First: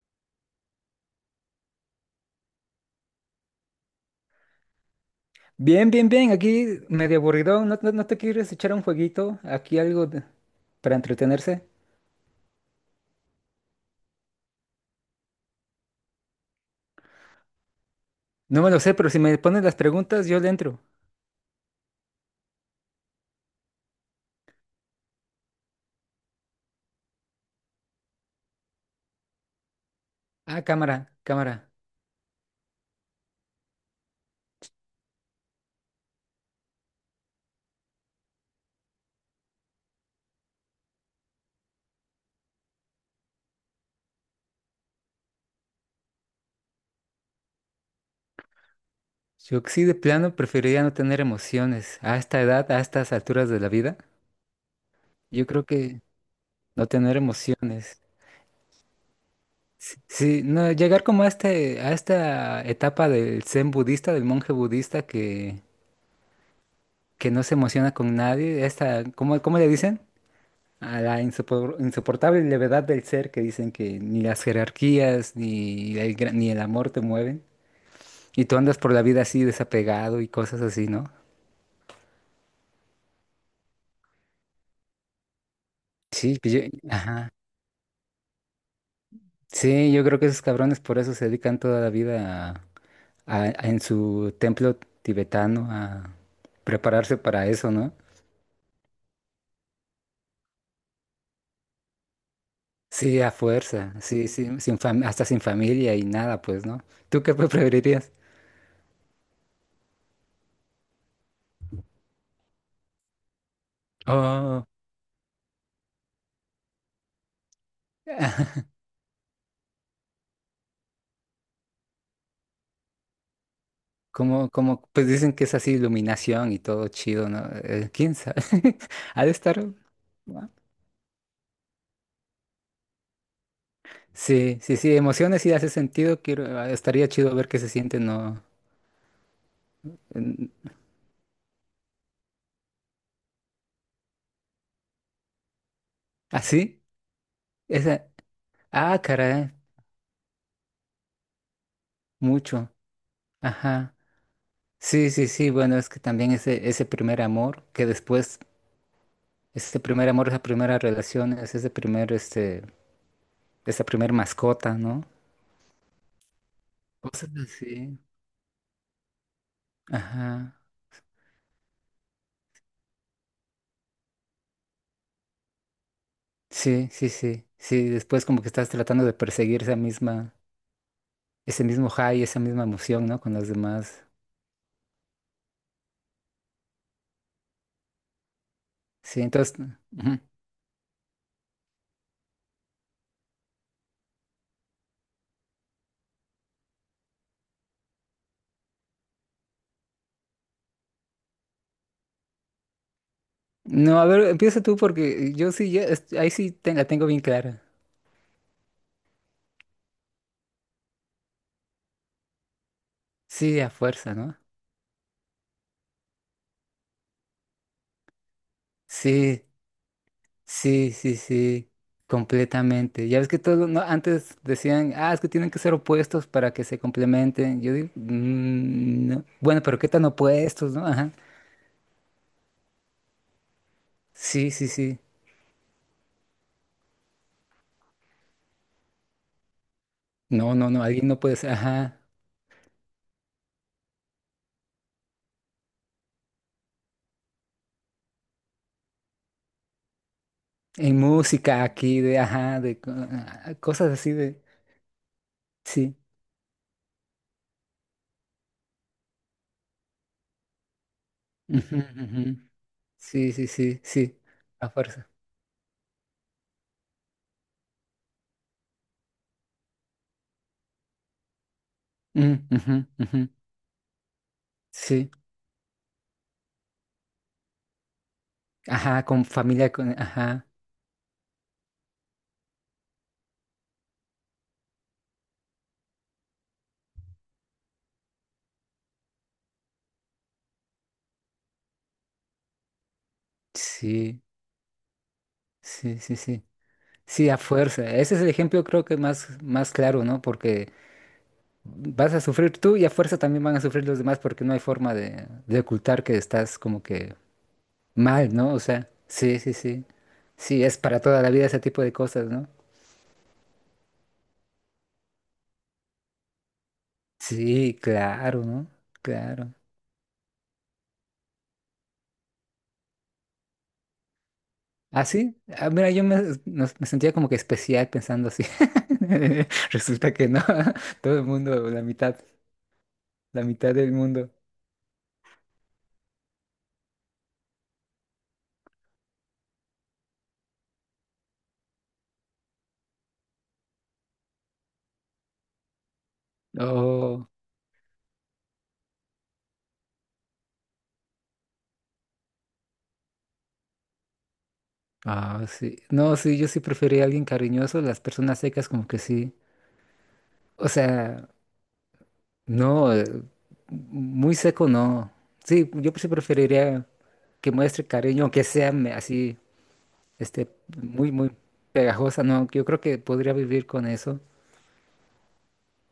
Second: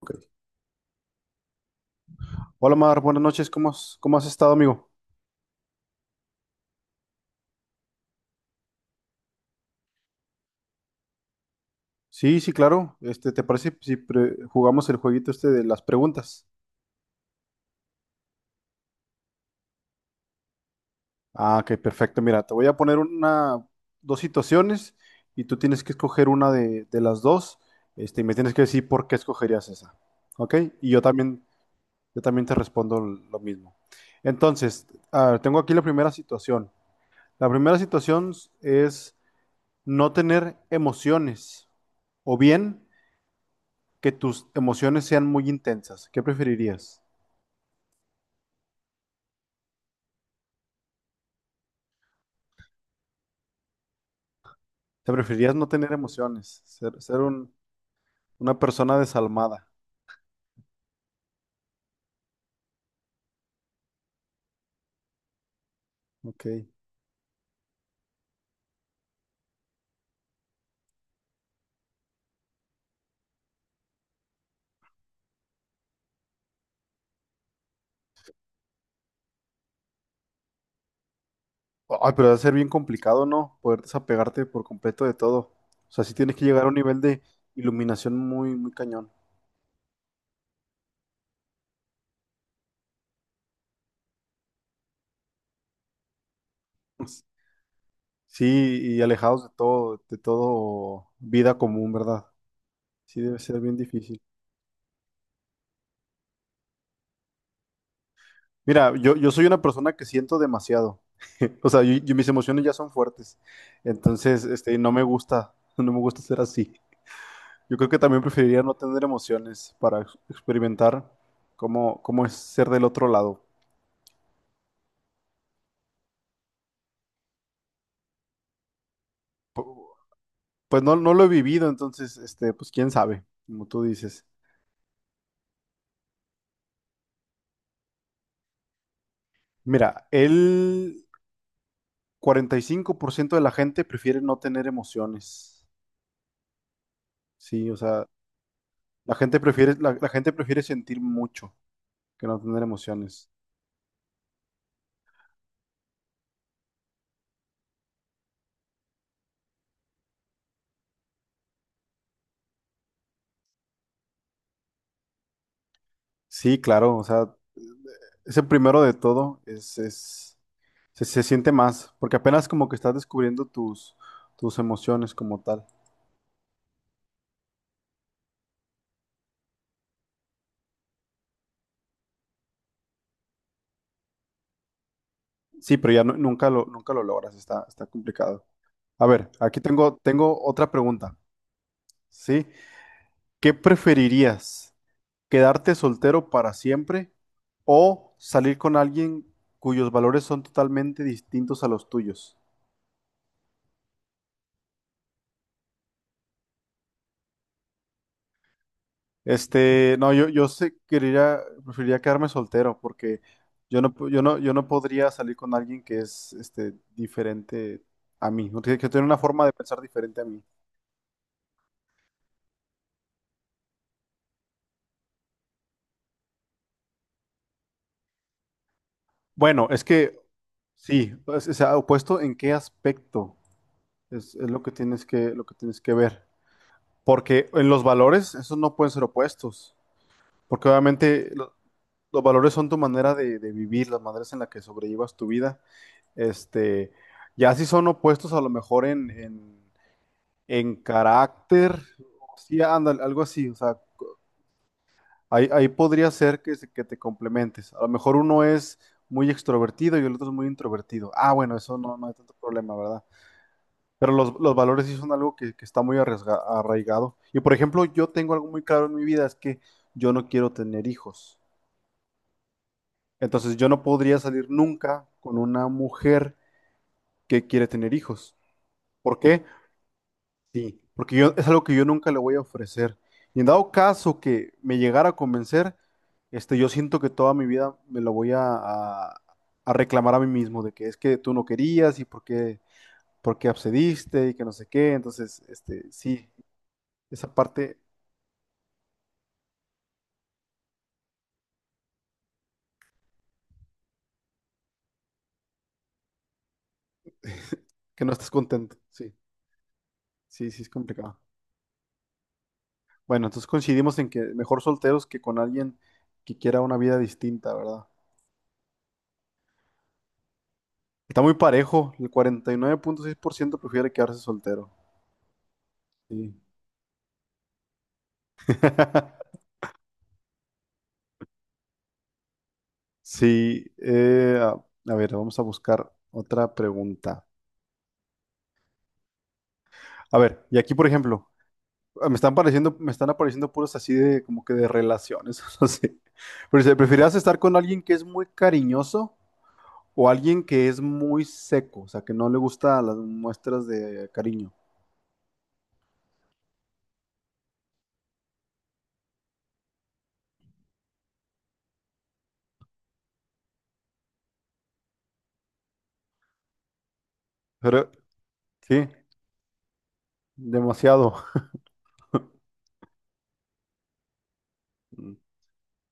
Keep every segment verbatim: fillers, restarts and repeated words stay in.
Ok. Hola Mar, buenas noches, ¿cómo has, cómo has estado, amigo? Bien, bien, bien. Aquí medio aburrido. ¿No, no, no te quieres echar un jueguito? Aquí algo de- para entretenerse. Sí, sí, claro. Este, ¿te parece si pre- jugamos el jueguito este de las preguntas? No me lo sé, pero si me pones las preguntas, yo le entro. Ah, ok, perfecto. Mira, te voy a poner una, dos situaciones y tú tienes que escoger una de, de las dos, este, y me tienes que decir por qué escogerías esa. ¿Ok? Ah, Y yo cámara, también, cámara. yo también te respondo l- lo mismo. Entonces, a ver, tengo aquí la primera situación. La primera situación es no tener emociones o bien que tus emociones sean muy intensas. ¿Qué preferirías? Yo que sí de plano preferiría no tener emociones. A esta edad, a estas alturas de la vida, ¿Te yo preferirías creo no tener que emociones? no Ser, tener ser un- emociones. Una persona desalmada. Sí, sí, no, llegar como a este, a esta etapa del zen budista, del monje budista que, Ok. que no se emociona con nadie. Esta, ¿cómo, cómo le dicen? A la insopor- insoportable levedad del ser que dicen que ni las jerarquías ni el, gra- ni el amor te mueven. Y tú andas por la vida así desapegado y cosas así, ¿no? Ay, pero debe ser bien complicado, ¿no? Poder desapegarte por completo de todo. O sea, sí tienes Sí, que pues yo, llegar a un nivel de ajá. iluminación muy, muy cañón. Sí, yo creo que esos cabrones por eso se dedican toda la vida a, a- a- en su templo tibetano a prepararse para eso, ¿no? Sí, y alejados de todo, de todo vida común, ¿verdad? Sí, Sí, a debe ser bien fuerza, difícil. sí, sí, sin fam- hasta sin familia y nada, pues, ¿no? ¿Tú qué preferirías? Mira, yo, yo soy una persona que siento demasiado. O sea, yo- yo- mis emociones ya son fuertes. Entonces, Oh. este, no me gusta, no me gusta ser así. Yo creo que también preferiría no tener emociones para ex- experimentar cómo, cómo es ser del otro lado. Como, como, pues dicen que es así iluminación y todo chido, ¿no? Eh, ¿quién sabe? Ha de estar. ¿No? Pues no, no lo he vivido, entonces, este, pues quién sabe, como tú dices. Sí, sí, sí, emociones sí hace sentido. Quiero, ah, estaría chido ver qué se siente, ¿no? Mira, En- el cuarenta y cinco por ciento de la gente prefiere no tener emociones. ¿Así? Sí, o sea, Esa. Ah, la gente caray, prefiere, la la gente prefiere sentir mucho que no tener mucho. emociones. Ajá. Sí, sí, sí. Bueno, es que también ese, ese primer amor, que después, ese primer amor, esa primera relación, es ese primer, este, esa primer mascota, ¿no? Sí, claro, o Cosas sea, así. ese primero de todo es, es- Ajá. se, se siente más, porque apenas como que estás descubriendo tus, tus emociones como tal. Sí, sí, sí, sí, después como que estás tratando de perseguir esa misma, ese mismo high, esa misma emoción, ¿no? Con las demás. Sí, pero ya nu- nunca lo, nunca lo logras, está, está complicado. A Sí, ver, entonces, aquí tengo, ujú. tengo otra pregunta, ¿sí? ¿Qué preferirías? ¿Quedarte soltero para siempre o salir con alguien cuyos valores son totalmente distintos a los tuyos? No, a ver, empieza tú porque yo sí, ya, es- ahí sí te- la tengo bien clara. Este, no, yo, yo sé, quería, Preferiría quedarme soltero porque Sí, a yo no, pu- fuerza, yo no, ¿no? yo no podría salir con alguien que es, este, diferente a mí, ¿no? que, que tiene una forma Sí, de pensar diferente a mí. sí, sí, sí, completamente. Ya ves que todo, no, antes decían, ah, es que tienen que ser opuestos para que se complementen. Yo digo, "Mm, no". Bueno, Bueno, pero es ¿qué tan que opuestos, no? Ajá. sí, pues, o sea, opuesto en qué aspecto es, es Sí, lo sí, que sí. tienes que, lo que tienes que ver. Porque en los valores, esos no pueden ser opuestos. No, Porque no, no, alguien no obviamente puede ser, lo- ajá. los valores son tu manera de, de vivir, las maneras en las que sobrellevas tu vida. Este, ya si son opuestos a lo mejor en, en en En música carácter, aquí de, ajá, sí, de co- ándale, algo así, ah, o sea, cosas así de, ahí, ahí sí. podría ser que, se- que te complementes. A lo mejor uno es muy extrovertido y el otro es muy introvertido. Ah, bueno, Ujú, eso no, no hay tanto ujú, problema, ¿verdad? sí, sí, sí, Pero sí, los, los a valores sí fuerza. son algo que, que está muy arriesga- arraigado. Y por ejemplo, yo tengo algo muy claro en mi vida, es que yo no quiero tener hijos. Mm, ujú, ujú, Entonces yo no podría salir nunca sí, con una mujer que quiere tener hijos. ajá, ¿Por con qué? familia, con, ajá, Sí, porque yo es algo que yo nunca le voy a ofrecer. Y en dado caso que me llegara a convencer, este, yo siento que toda mi vida me lo voy a, a- a reclamar a mí mismo de que es que tú no querías y por qué, por qué sí, accediste y que no sé qué. Entonces, este, sí, sí, sí, sí. Sí, esa a parte fuerza. Ese es el ejemplo creo que más, más claro, ¿no? Porque vas a sufrir tú y a fuerza también van a sufrir los demás porque no hay forma de, de ocultar que estás como que que no estás mal, ¿no? O contento. sea, Sí, sí, sí, sí. sí, sí Sí, es es para complicado. toda la vida ese tipo de cosas, ¿no? Bueno, entonces coincidimos en que mejor solteros que con alguien que quiera una vida distinta, Sí, ¿verdad? claro, ¿no? Claro. Está muy parejo. El cuarenta y nueve punto seis por ciento prefiere quedarse soltero. Ah, sí. Ah, mira, yo me, Sí. nos- me sentía como que especial pensando así. Resulta que no. Todo el mundo, la mitad, la Sí, mitad del mundo. eh, a, a ver, vamos a buscar otra pregunta. A ver, y aquí, por ejemplo, ah, me están pareciendo, me están apareciendo puros así de como que de relaciones, no sé. Pero si preferirías Oh, estar con alguien que es muy cariñoso o alguien que es muy seco, o sea, que no le gusta las muestras de cariño. ah, sí. No, sí, yo sí prefería a alguien cariñoso. Las personas secas como que sí. O sea, no, eh, muy seco no. Sí, yo sí preferiría que muestre Pero cariño, aunque sea sí, me- así, este, muy, demasiado. muy pegajosa. No, yo creo que podría vivir con eso. Mm.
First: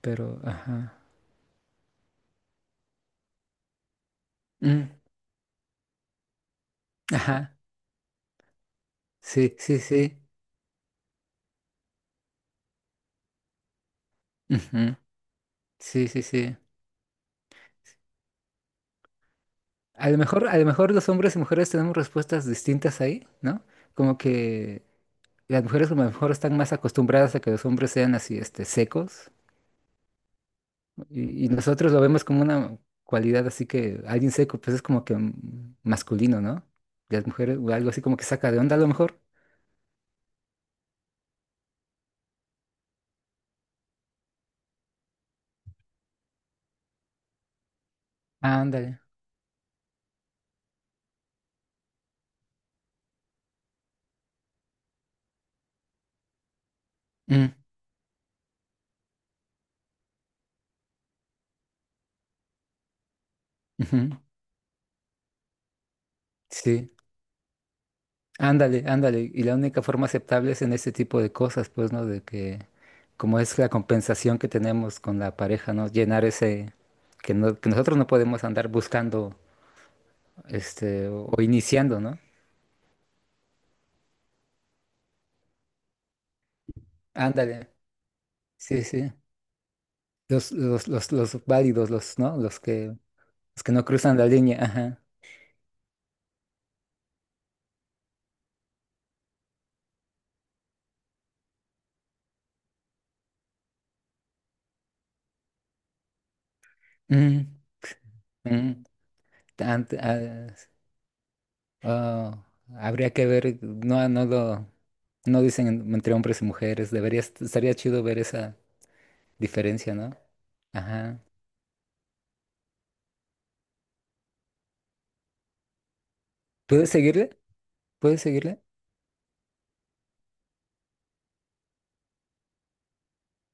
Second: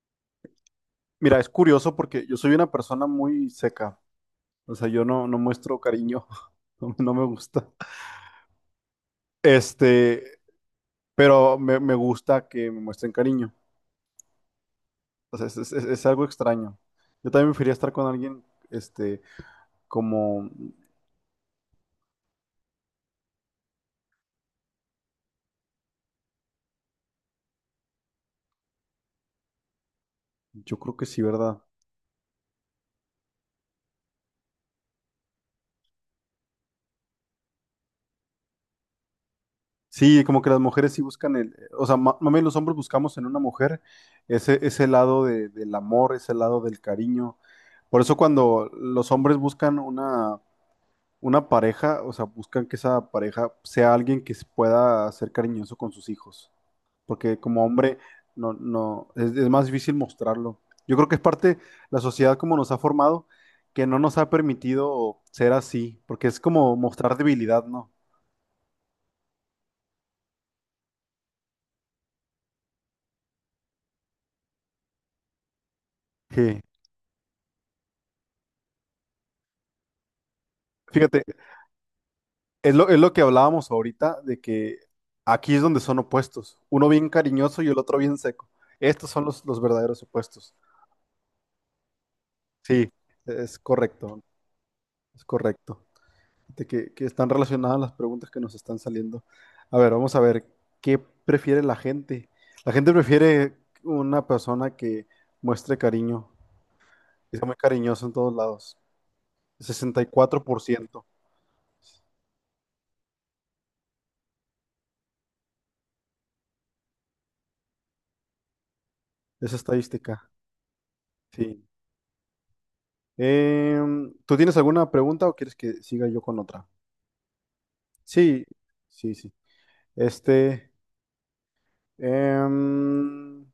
Pero, ajá. Mira, es curioso porque yo soy una persona muy seca. O sea, Mm, yo no, no muestro cariño, no no me ajá. gusta. Sí, sí, sí. Este, pero me, me gusta que me muestren cariño. Ujú. O sea, es, es- es- es Sí, sí, algo sí. extraño. Yo también preferiría estar con alguien, este, A lo mejor, como, a lo mejor los hombres y mujeres tenemos respuestas distintas ahí, ¿no? Como que las mujeres como a lo mejor están más acostumbradas a que los hombres sean así, este, secos, yo creo que sí, y, y ¿verdad? nosotros lo vemos como una cualidad así que alguien seco, pues es como que mm, masculino, ¿no? Y las mujeres, o algo así como que saca de onda a lo mejor. Sí, como que las mujeres sí buscan el, o sea, ma- mami, los hombres buscamos en una mujer ese, ese lado de- del amor, ese lado del cariño. Por eso Ah, cuando ándale. los hombres buscan una, una pareja, o sea, buscan que esa pareja sea alguien que se pueda ser cariñoso con sus hijos. Porque Mm, como hombre no, no, es, es más difícil mostrarlo. Yo creo que es parte la sociedad como nos ha formado, que no ujú. nos ha permitido ser así, porque es como Sí, mostrar debilidad, ¿no? ándale, ándale. Y la única forma aceptable es en este tipo de cosas, pues, ¿no? De que, como es la compensación que tenemos con la pareja, ¿no? Llenar Sí. ese, que, no- que nosotros no podemos andar buscando, este, Fíjate, o, o iniciando, ¿no? es lo, es lo que hablábamos ahorita, de que aquí es donde son opuestos, uno bien cariñoso y Ándale, el otro bien seco. sí, Estos sí. son los, los verdaderos Los, opuestos. los, los, los válidos, los, ¿no? Los Sí, que, es los que no cruzan correcto, la línea, ajá. es correcto. De que, que están relacionadas las preguntas que nos están saliendo. A ver, vamos a ver, ¿qué prefiere la gente? La gente prefiere una persona que muestre cariño, que sea Mm, muy cariñoso en todos lados. mm. Tan- Sesenta y cuatro por ciento ah, oh, habría que ver, no, no lo, no dicen entre hombres y mujeres. Debería, est- estaría chido ver esa esa diferencia, ¿no? estadística. Ajá. Sí. Em, ¿tú tienes alguna pregunta o quieres que siga yo con otra? ¿Puedes seguirle? ¿Puedes Sí, seguirle? sí, sí. Este, em,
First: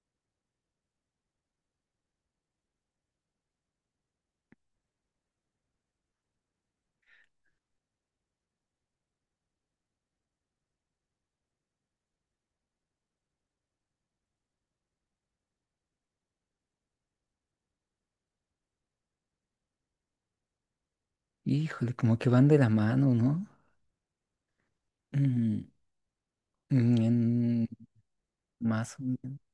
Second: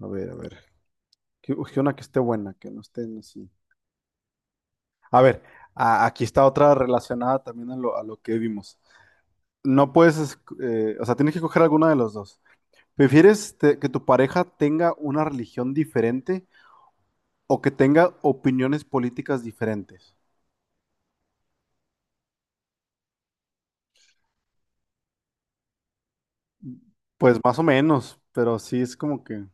a ver, a ver. Que, que una que esté buena, que no estén así. A ver, a- aquí está otra relacionada también a lo, a lo que vimos. No puedes, es- eh, o sea, tienes que coger alguna de los dos. ¿Prefieres te- que tu pareja tenga una religión diferente o que tenga opiniones políticas diferentes? Híjole, como que van de la mano, ¿no? Mm, Pues más o mm, menos, pero sí más es o como menos. que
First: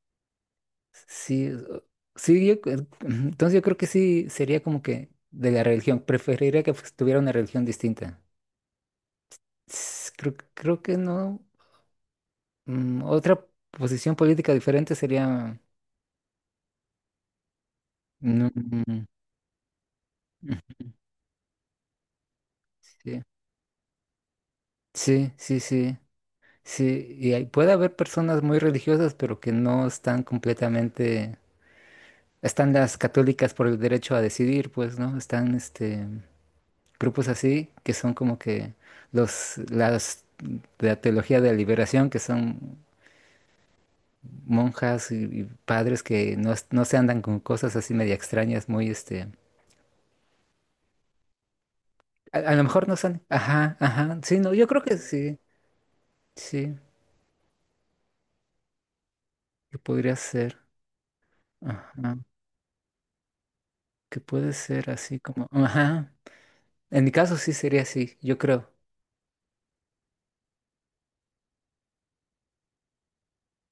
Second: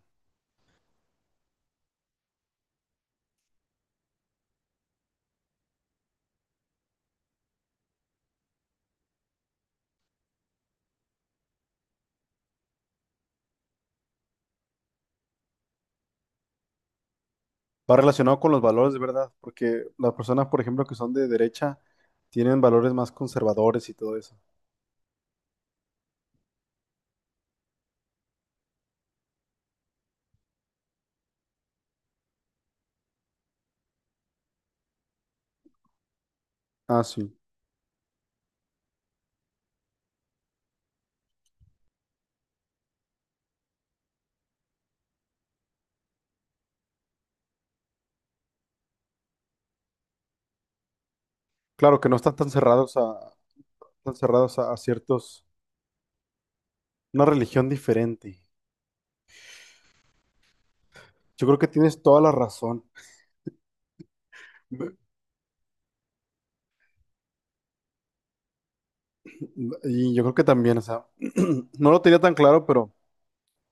Sí, o- sí, yo, cre- ujú, entonces yo creo que sí sería como que de la religión. Preferiría que pues, tuviera una religión distinta. S- Creo, creo que no. Mm, otra posición política diferente sería… va relacionado Mm, con los valores de mm, verdad, porque las personas, por ejemplo, que son de derecha, tienen valores más sí, conservadores y todo eso. sí, sí, sí. Sí, y hay- puede haber personas muy religiosas, pero que no están completamente, están las católicas por el derecho a decidir, pues, ¿no? Están este Ah, grupos sí. así que son como que los las de la teología de la liberación, que son monjas y, y padres que no, es- no se andan con cosas así media extrañas, muy este, Claro que no están a, tan a lo mejor cerrados no son, a, ajá, tan ajá, sí, no, cerrados yo a a creo que sí, ciertos, sí, una religión diferente. que podría ser, Yo creo que tienes ajá, toda la razón. que puede ser así como, ajá. En mi caso sí sería así, yo creo. Y yo creo que también, o sea, no lo tenía tan claro, pero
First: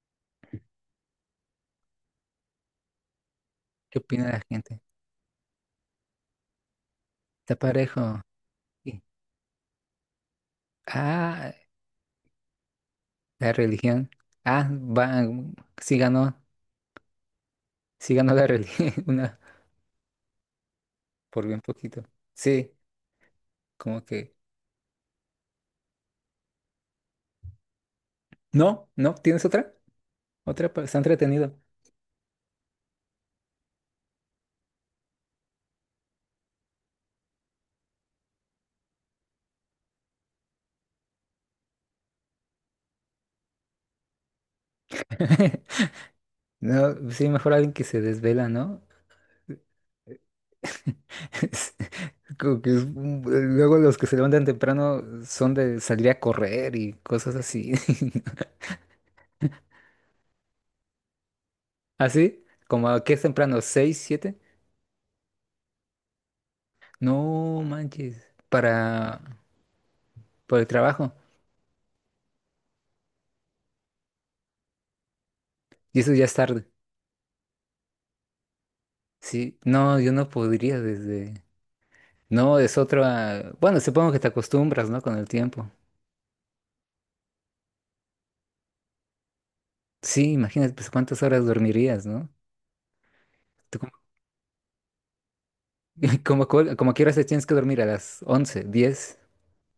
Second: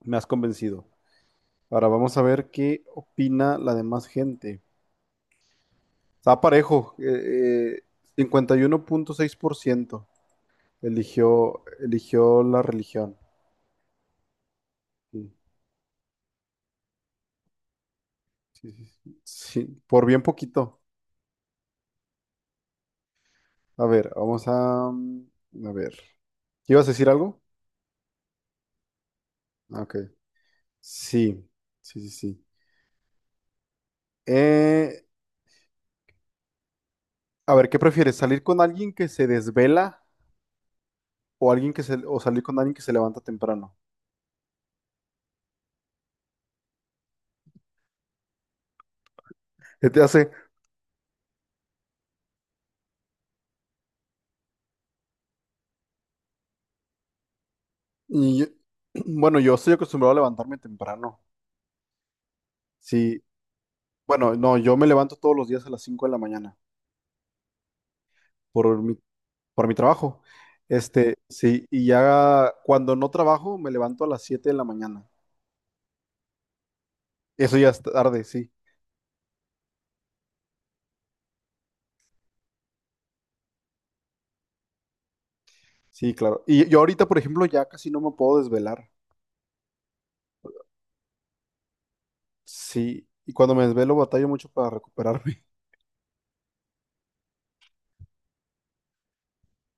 me has convencido. Ahora vamos a ver qué opina la ¿Qué demás opina la gente. gente? Está parejo, eh, Está eh, parejo. cincuenta y uno Sí. punto seis por ciento Ah, eligió, eligió la religión. la religión. Ah, va, Sí, mm, sí ganó, sí ganó la sí, sí, religión, sí. una Sí, por bien poquito. por bien poquito. Sí, A como ver, que… vamos a... mm, a ver. ¿Ibas a decir algo? No, no, ¿tienes otra? Ah, ok. Otra, pa- está Sí, entretenido. sí, sí, sí. Eh, a ver, ¿qué prefieres? ¿Salir con alguien que se desvela o alguien que se, o salir con alguien que se levanta temprano? No, sí, mejor alguien que se desvela, ¿no? ¿Qué te hace? Es como que es- un- luego los que se levantan temprano son de salir a correr y cosas así. Y yo- bueno, yo estoy acostumbrado a levantarme temprano. ¿Así? Como que Sí, es temprano, ¿seis, bueno, siete? no, Yo me levanto todos los días a las cinco de la mañana No manches, por mi, para, por mi trabajo. para el trabajo. Este, sí, y ya cuando no trabajo me levanto a las siete de la mañana. Y eso ya es tarde. Eso ya es tarde, sí. Sí, no, yo no podría desde… No, es otra… Bueno, supongo que te acostumbras, ¿no? Con el tiempo. Sí, claro. Y yo ahorita, por ejemplo, ya casi no me puedo desvelar. Sí, imagínate, pues cuántas horas dormirías, ¿no? Sí, y cuando me Tú como, desvelo batallo mucho para recuperarme. como, cuál- como quieras te tienes que dormir a las once, diez,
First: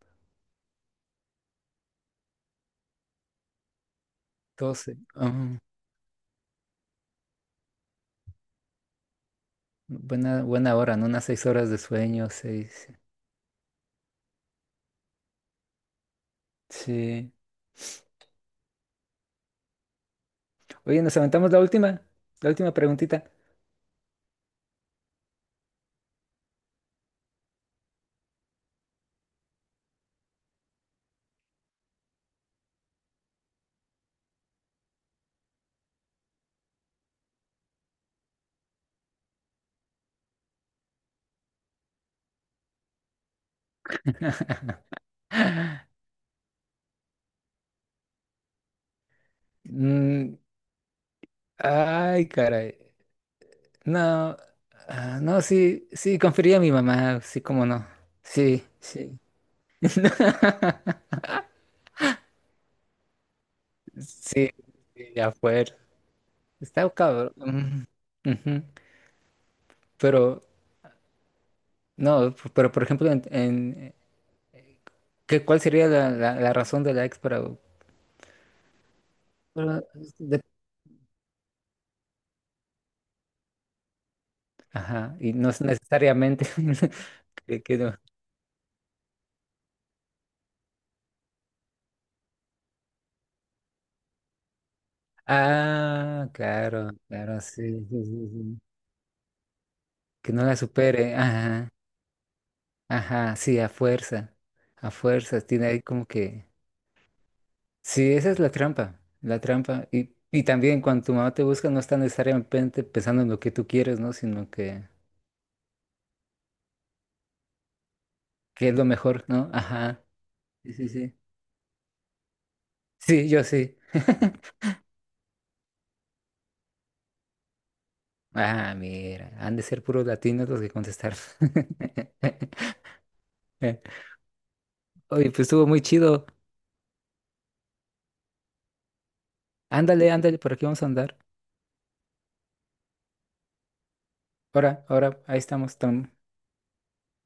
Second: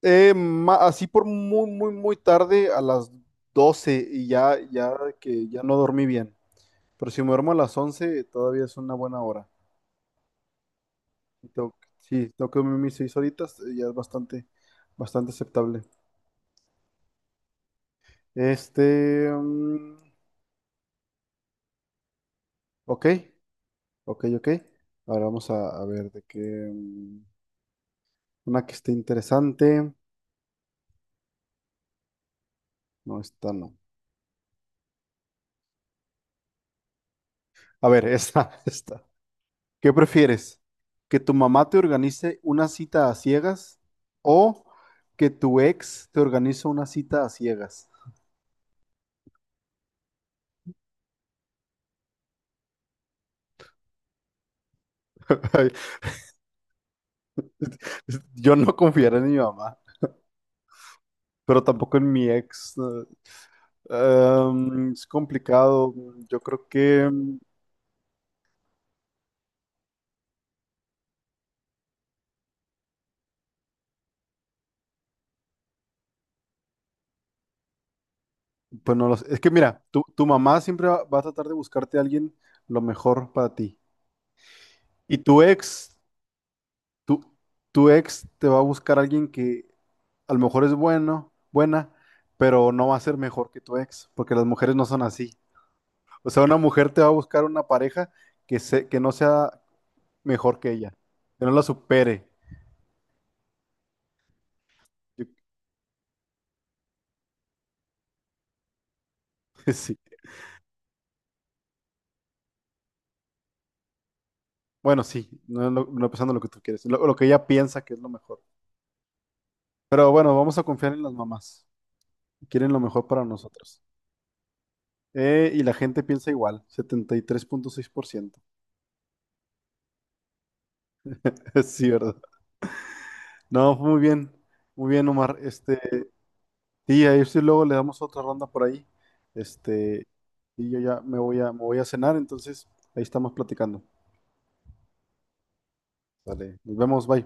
Eh, ma- así por muy, muy, muy tarde, a las doce y ya, ya doce. que Ah, ya no dormí bien. Pero si me duermo a las once todavía es una buena hora. buena, buena hora, ¿no? Unas seis Y horas tengo- de sí, sueño, tengo que dormir seis. mis seis horitas, eh, ya es bastante, bastante aceptable. Sí. Este, mm, Oye, nos aventamos la última, la última ok, preguntita. ok, ok. Ahora vamos a, a ver de qué, mm, una que esté interesante. No, esta no. A ver, esta, esta. ¿Qué prefieres? ¿Que tu mamá te organice una cita a ciegas o que tu ex te organice una cita a ciegas? Mm, ay, caray. No, ah, no, Ay, sí, sí, confería a mi mamá, sí, cómo no. yo Sí, no confiaré sí. en mi mamá, pero tampoco en mi ex. Eh, Sí, em, es sí, ya fue. complicado. Yo creo Está que, cabrón. mm, Ujú, ujú. Pero, no, p- pero por ejemplo, en, en- ¿qué, cuál sería la, la, la razón de la ex para… pues no lo sé. Es que para- mira, tu, tu de- mamá siempre va, va a tratar de buscarte a alguien lo mejor para ti. Ajá, Y y tu no es ex, necesariamente tu, que, que tu no. ex te va a buscar a alguien que a lo mejor es bueno, buena, pero no va a ser mejor que tu ex, porque las mujeres no son así. Ah, O sea, una claro, mujer te va a claro, buscar sí, una sí, pareja sí, que, sí. se, que no sea Que no la mejor que ella, supere, que no la ajá. supere. Ajá, sí, a fuerza, a Yo- fuerzas tiene ahí como que… Sí, esa es la trampa, la trampa. sí. Y, y también cuando tu mamá te busca no está necesariamente pensando en lo que tú quieres, ¿no? Sino que, Bueno, sí, no, no, no pensando lo que tú quieres, lo, lo que ella piensa que es lo mejor. que es lo mejor, ¿no? Ajá, Pero bueno, vamos a sí, sí, confiar en las sí. mamás. Quieren lo mejor para Sí, yo sí. nosotros. Eh, y la gente piensa igual. Setenta y tres punto seis por ciento. Ah, mira, han de ser puros latinos los que contestaron. Sí, ¿verdad? No, muy bien, muy bien, Oye, Omar. pues estuvo muy Este, chido. sí, ahí sí luego le damos otra ronda por ahí. Este, Ándale, ándale, por aquí y yo vamos a ya andar. me voy a, me voy a cenar, entonces ahí estamos platicando. Ahora, ahora, ahí estamos, Tom. Vale, nos vemos, bye.